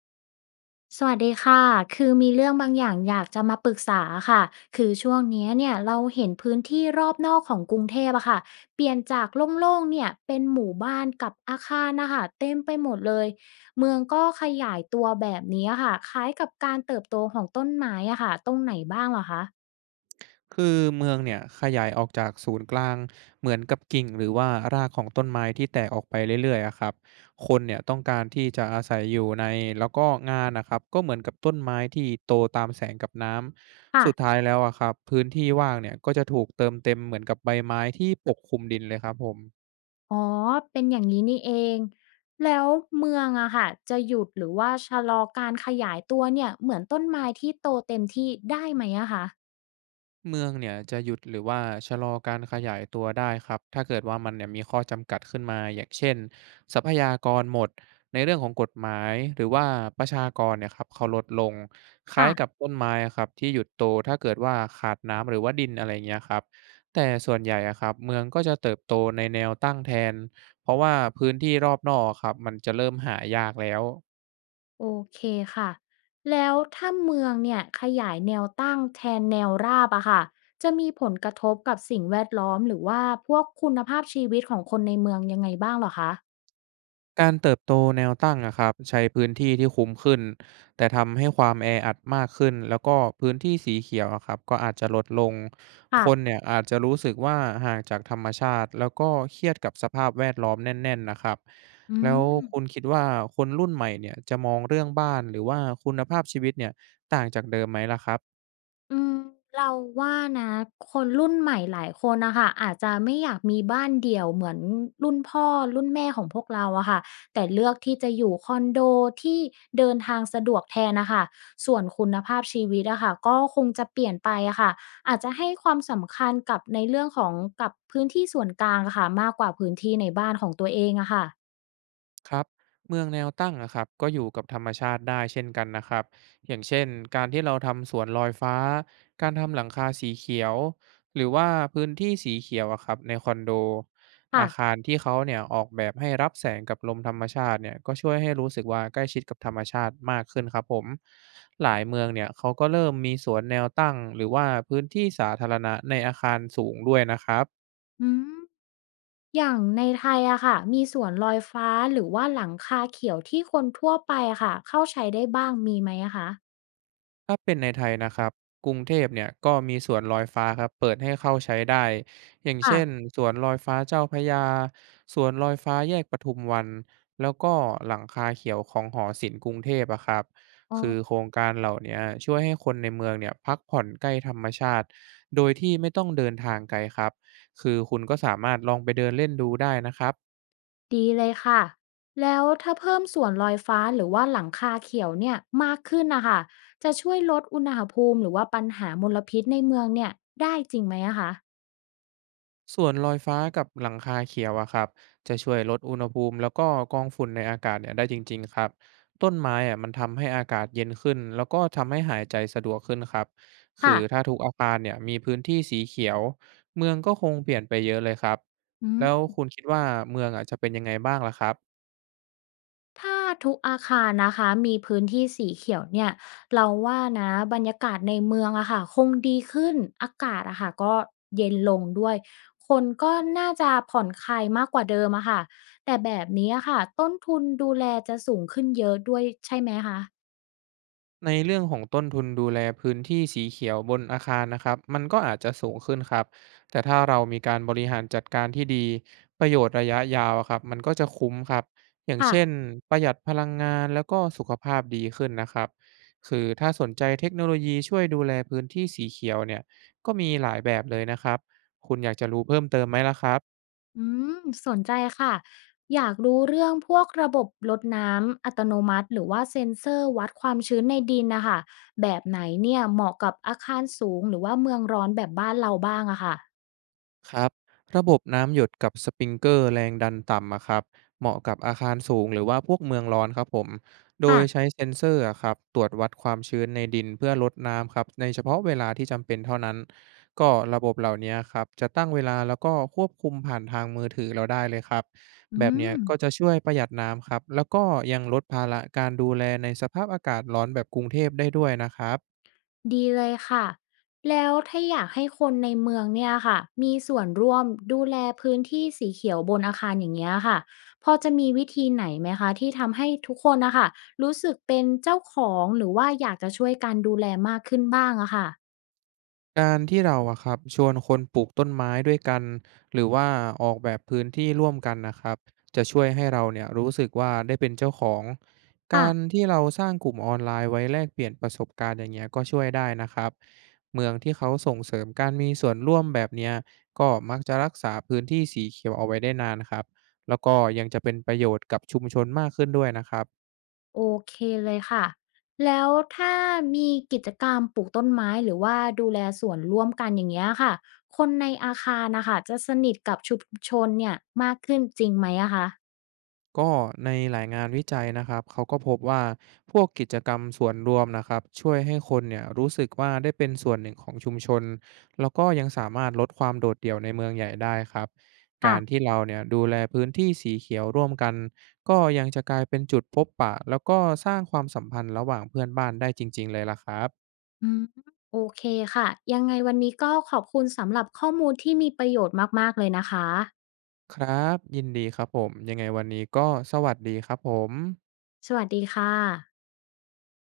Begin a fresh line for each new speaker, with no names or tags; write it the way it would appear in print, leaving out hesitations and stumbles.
สวัสดีค่ะ คือมีเรื่องบางอย่างอยากจะมาปรึกษาค่ะคือช่วงเนี่ยเราเห็นพื้นที่รอบนอกของกรุงเทพอะค่ะ เปลี่ยนจากโล่งๆเนี่ยเป็นหมู่บ้านกับอาคารนะคะเต็มไปหมดเลย เมืองก็ขยายตัวแบบนี้อะค่ะคล้ายกับการเติบโตของต้นไม้อะค่ะตรงไหนบ้างเหรอคะ
คือเมืองเนี่ยขยายออกจากศูนย์กลางเหมือนกับกิ่งหรือว่ารากของต้นไม้ที่แตกออกไปเรื่อยๆอะครับคนเนี่ยต้องการที่จะอาศัยอยู่ในแล้วก็งานนะครับก็เหมือนกับต้นไม้ที่โตตามแสงกับน้ำ
ค่ะ
สุดท้ายแล้วอะครับพื้นที่ว่างเนี่ยก็จะถูกเติมเต็มเหมือนกับใบไม้ที่ปกคลุมดินเลยครับผม
อ๋อเป็นอย่างนี้นี่เองแล้วเมืองอะค่ะจะหยุดหรือว่าชะลอการขยายตัวเนี่ยเหมือนต้นไม้ที่โตเต็มที่ได้ไหมอะคะ
เมืองเนี่ยจะหยุดหรือว่าชะลอการขยายตัวได้ครับถ้าเกิดว่ามันเนี่ยมีข้อจำกัดขึ้นมาอย่างเช่นทรัพยากรหมดในเรื่องของกฎหมายหรือว่าประชากรเนี่ยครับเขาลดลงคล้ายกับ
ค่ะ
ต้นไม้อะครับที่หยุดโตถ้าเกิดว่าขาดน้ำหรือว่าดินอะไรเงี้ยครับแต่ส่วนใหญ่อะครับเมืองก็จะเติบโตในแนวตั้งแทนเพราะว่าพื้นที่รอบนอกอะครับมันจะเริ่มหายากแล้ว
โอเคค่ะแล้วถ้าเมืองเนี่ยขยายแนวตั้งแทนแนวราบอะค่ะจะมีผลกระทบกับสิ่งแวดล้อมหรือว่าพวกคุณภาพชีวิตของคนในเมืองยังไงบ้างเหรอคะ
การเติบโตแนวตั้งนะครับใช้พื้นที่ที่คุ้มขึ้นแต่ทำให้ความแออัดมากขึ้นแล้วก็พื้นที่สีเขียวอะครับก็อาจจะลดลง
ค่ะ
คนเนี่ยอาจจะรู้สึกว่าห่างจากธรรมชาติแล้วก็เครียดกับสภาพแวดล้อมแน่นๆนะครับ
อื
แล้ว
ม
คุณคิดว่าคนรุ่นใหม่เนี่ยจะมองเรื่องบ้านหรือว่าคุณภาพชีวิตเนี่ยต่างจากเดิมไหมล่ะครับ
อืมเราว่านะคนรุ่นใหม่หลายคนนะคะอาจจะไม่อยากมีบ้านเดี่ยวเหมือนรุ่นพ่อรุ่นแม่ของพวกเราอะค่ะแต่เลือกที่จะอยู่คอนโดที่เดินทางสะดวกแทนนะคะส่วนคุณภาพชีวิตอะค่ะก็คงจะเปลี่ยนไปอะค่ะอาจจะให้ความสำคัญกับในเรื่องของกับพื้นที่ส่วนกลางอะค่ะมากกว่าพื้นที่ในบ้านของตัวเองอะค่ะ
ครับเมืองแนวตั้งอะครับก็อยู่กับธรรมชาติได้เช่นกันนะครับอย่างเช่นการที่เราทำสวนลอยฟ้าการทำหลังคาสีเขียวหรือว่าพื้นที่สีเขียวอะครับในคอนโด
ค่ะ
อาคารที่เขาเนี่ยออกแบบให้รับแสงกับลมธรรมชาติเนี่ยก็ช่วยให้รู้สึกว่าใกล้ชิดกับธรรมชาติมากขึ้นครับผมหลายเมืองเนี่ยเขาก็เริ่มมีสวนแนวตั้งหรือว่าพื้นที่สาธารณะในอาคารสูงด้วยนะครับ
อืม อย่างในไทยอะค่ะมีสวนลอยฟ้าหรือว่าหลังคาเขียวที่คนทั่วไปอะค่ะเข้าใช้ได้บ้างมีไหมอะคะ
ถ้าเป็นในไทยนะครับกรุงเทพเนี่ยก็มีสวนลอยฟ้าครับเปิดให้เข้าใช้ได้อย่าง
ค่ะ
เช่นสวนลอยฟ้าเจ้าพระยาสวนลอยฟ้าแยกปทุมวันแล้วก็หลังคาเขียวของหอศิลป์กรุงเทพอะครับ
อ๋อ
คือโครงการเหล่าเนี้ยช่วยให้คนในเมืองเนี่ยพักผ่อนใกล้ธรรมชาติโดยที่ไม่ต้องเดินทางไกลครับคือคุณก็สามารถลองไปเดินเล่นดูได้นะครับ
ดีเลยค่ะแล้วถ้าเพิ่มสวนลอยฟ้าหรือว่าหลังคาเขียวเนี่ยมากขึ้นนะค่ะจะช่วยลดอุณหภูมิหรือว่าปัญหามลพิษในเมืองเนี่ยได้จริงไหมอะคะ
ส่วนลอยฟ้ากับหลังคาเขียวอะครับจะช่วยลดอุณหภูมิแล้วก็กรองฝุ่นในอากาศเนี่ยได้จริงๆครับต้นไม้อะมันทำให้อากาศเย็นขึ้นแล้วก็ทำให้หายใจสะดวกขึ้นครับคื
ค่ะ
อถ้าทุกอาคารเนี่ยมีพื้นที่สีเขียวเมืองก็คงเปลี่ยนไปเยอะเลยครับ
อื
แล้ว
ม
คุณคิดว่าเมืองอะจะเป็นยังไงบ้างล่ะครับ
ถ้าทุกอาคารนะคะมีพื้นที่สีเขียวเนี่ยเราว่านะบรรยากาศในเมืองอะค่ะคงดีขึ้นอากาศอะค่ะก็เย็นลงด้วยคนก็น่าจะผ่อนคลายมากกว่าเดิมอะค่ะแต่แบบนี้อะค่ะต้นทุนดูแลจะสูงขึ้นเยอะด้วยใช่ไหมคะ
ในเรื่องของต้นทุนดูแลพื้นที่สีเขียวบนอาคารนะครับมันก็อาจจะสูงขึ้นครับแต่ถ้าเรามีการบริหารจัดการที่ดีประโยชน์ระยะยาวอะครับมันก็จะคุ้มครับอย่าง
ค่ะ
เช่นประหยัดพลังงานแล้วก็สุขภาพดีขึ้นนะครับคือถ้าสนใจเทคโนโลยีช่วยดูแลพื้นที่สีเขียวเนี่ยก็มีหลายแบบเลยนะครับคุณอยากจะรู้เพิ่มเติมไหมล่ะครับ
อืมสนใจค่ะอยากรู้เรื่องพวกระบบรดน้ำอัตโนมัติหรือว่าเซ็นเซอร์วัดความชื้นในดินนะคะแบบไหนเนี่ยเหมาะกับอาคารสูงหรือว่าเมืองร้อนแบบบ้านเราบ้างอะค่ะ
ครับระบบน้ำหยดกับสปริงเกอร์แรงดันต่ำอะครับเหมาะกับอาคารสูงหรือว่าพวกเมืองร้อนครับผมโดยใช้
ค่ะ
เซ็นเซอร์อะครับตรวจวัดความชื้นในดินเพื่อลดน้ำครับในเฉพาะเวลาที่จำเป็นเท่านั้นก็ระบบเหล่านี้ครับจะตั้งเวลาแล้วก็ควบคุมผ่านทางมือถือเราได้เลยครับ
อื
แบบเนี้
ม
ยก็จะช่วยประหยัดน้ำครับแล้วก็ยังลดภาระการดูแลในสภาพอากาศร้อนแบบกรุงเทพได้ด้วยนะครับ
ดีเลยค่ะแล้วถ้าอยากให้คนในเมืองเนี่ยค่ะมีส่วนร่วมดูแลพื้นที่สีเขียวบนอาคารอย่างเงี้ยค่ะพอจะมีวิธีไหนไหมคะที่ทำให้ทุกคนนะคะรู้สึกเป็นเจ้าของหรือว่าอยากจะช่วยกันดูแลมากขึ้นบ้างอะค่ะ
การที่เราอะครับชวนคนปลูกต้นไม้ด้วยกันหรือว่าออกแบบพื้นที่ร่วมกันนะครับจะช่วยให้เราเนี่ยรู้สึกว่าได้เป็นเจ้าของ
ค่ะ
การที่เราสร้างกลุ่มออนไลน์ไว้แลกเปลี่ยนประสบการณ์อย่างเงี้ยก็ช่วยได้นะครับเมืองที่เขาส่งเสริมการมีส่วนร่วมแบบเนี้ยก็มักจะรักษาพื้นที่สีเขียวเอาไว้ได้นานครับแล้วก็ยังจะเป็นประโยชน์กับชุมชนมากขึ้นด้วยนะครับ
โอเคเลยค่ะแล้วถ้ามีกิจกรรมปลูกต้นไม้หรือว่าดูแลสวนร่วมกันอย่างเงี้ยค่ะคนในอาคารนะคะจะสนิทกับชุมชนเนี่ยมากขึ้นจริงไหมอะคะ
ก็ในหลายงานวิจัยนะครับเขาก็พบว่าพวกกิจกรรมส่วนรวมนะครับช่วยให้คนเนี่ยรู้สึกว่าได้เป็นส่วนหนึ่งของชุมชนแล้วก็ยังสามารถลดความโดดเดี่ยวในเมืองใหญ่ได้ครับ
ค่ะ
การที่เราเนี่ยดูแลพื้นที่สีเขียวร่วมกันก็ยังจะกลายเป็นจุดพบปะแล้วก็สร้างความสัมพันธ์ระหว่างเพื่อนบ้านได้จริงๆเลยล่ะครับ
อืมโอเคค่ะยังไงวันนี้ก็ขอบคุณสำหรับข้อมูลที่มีประโยชน์มากๆเลยนะคะ
ครับยินดีครับผมยังไงวันนี้ก็สวัสดีครับผม
สวัสดีค่ะ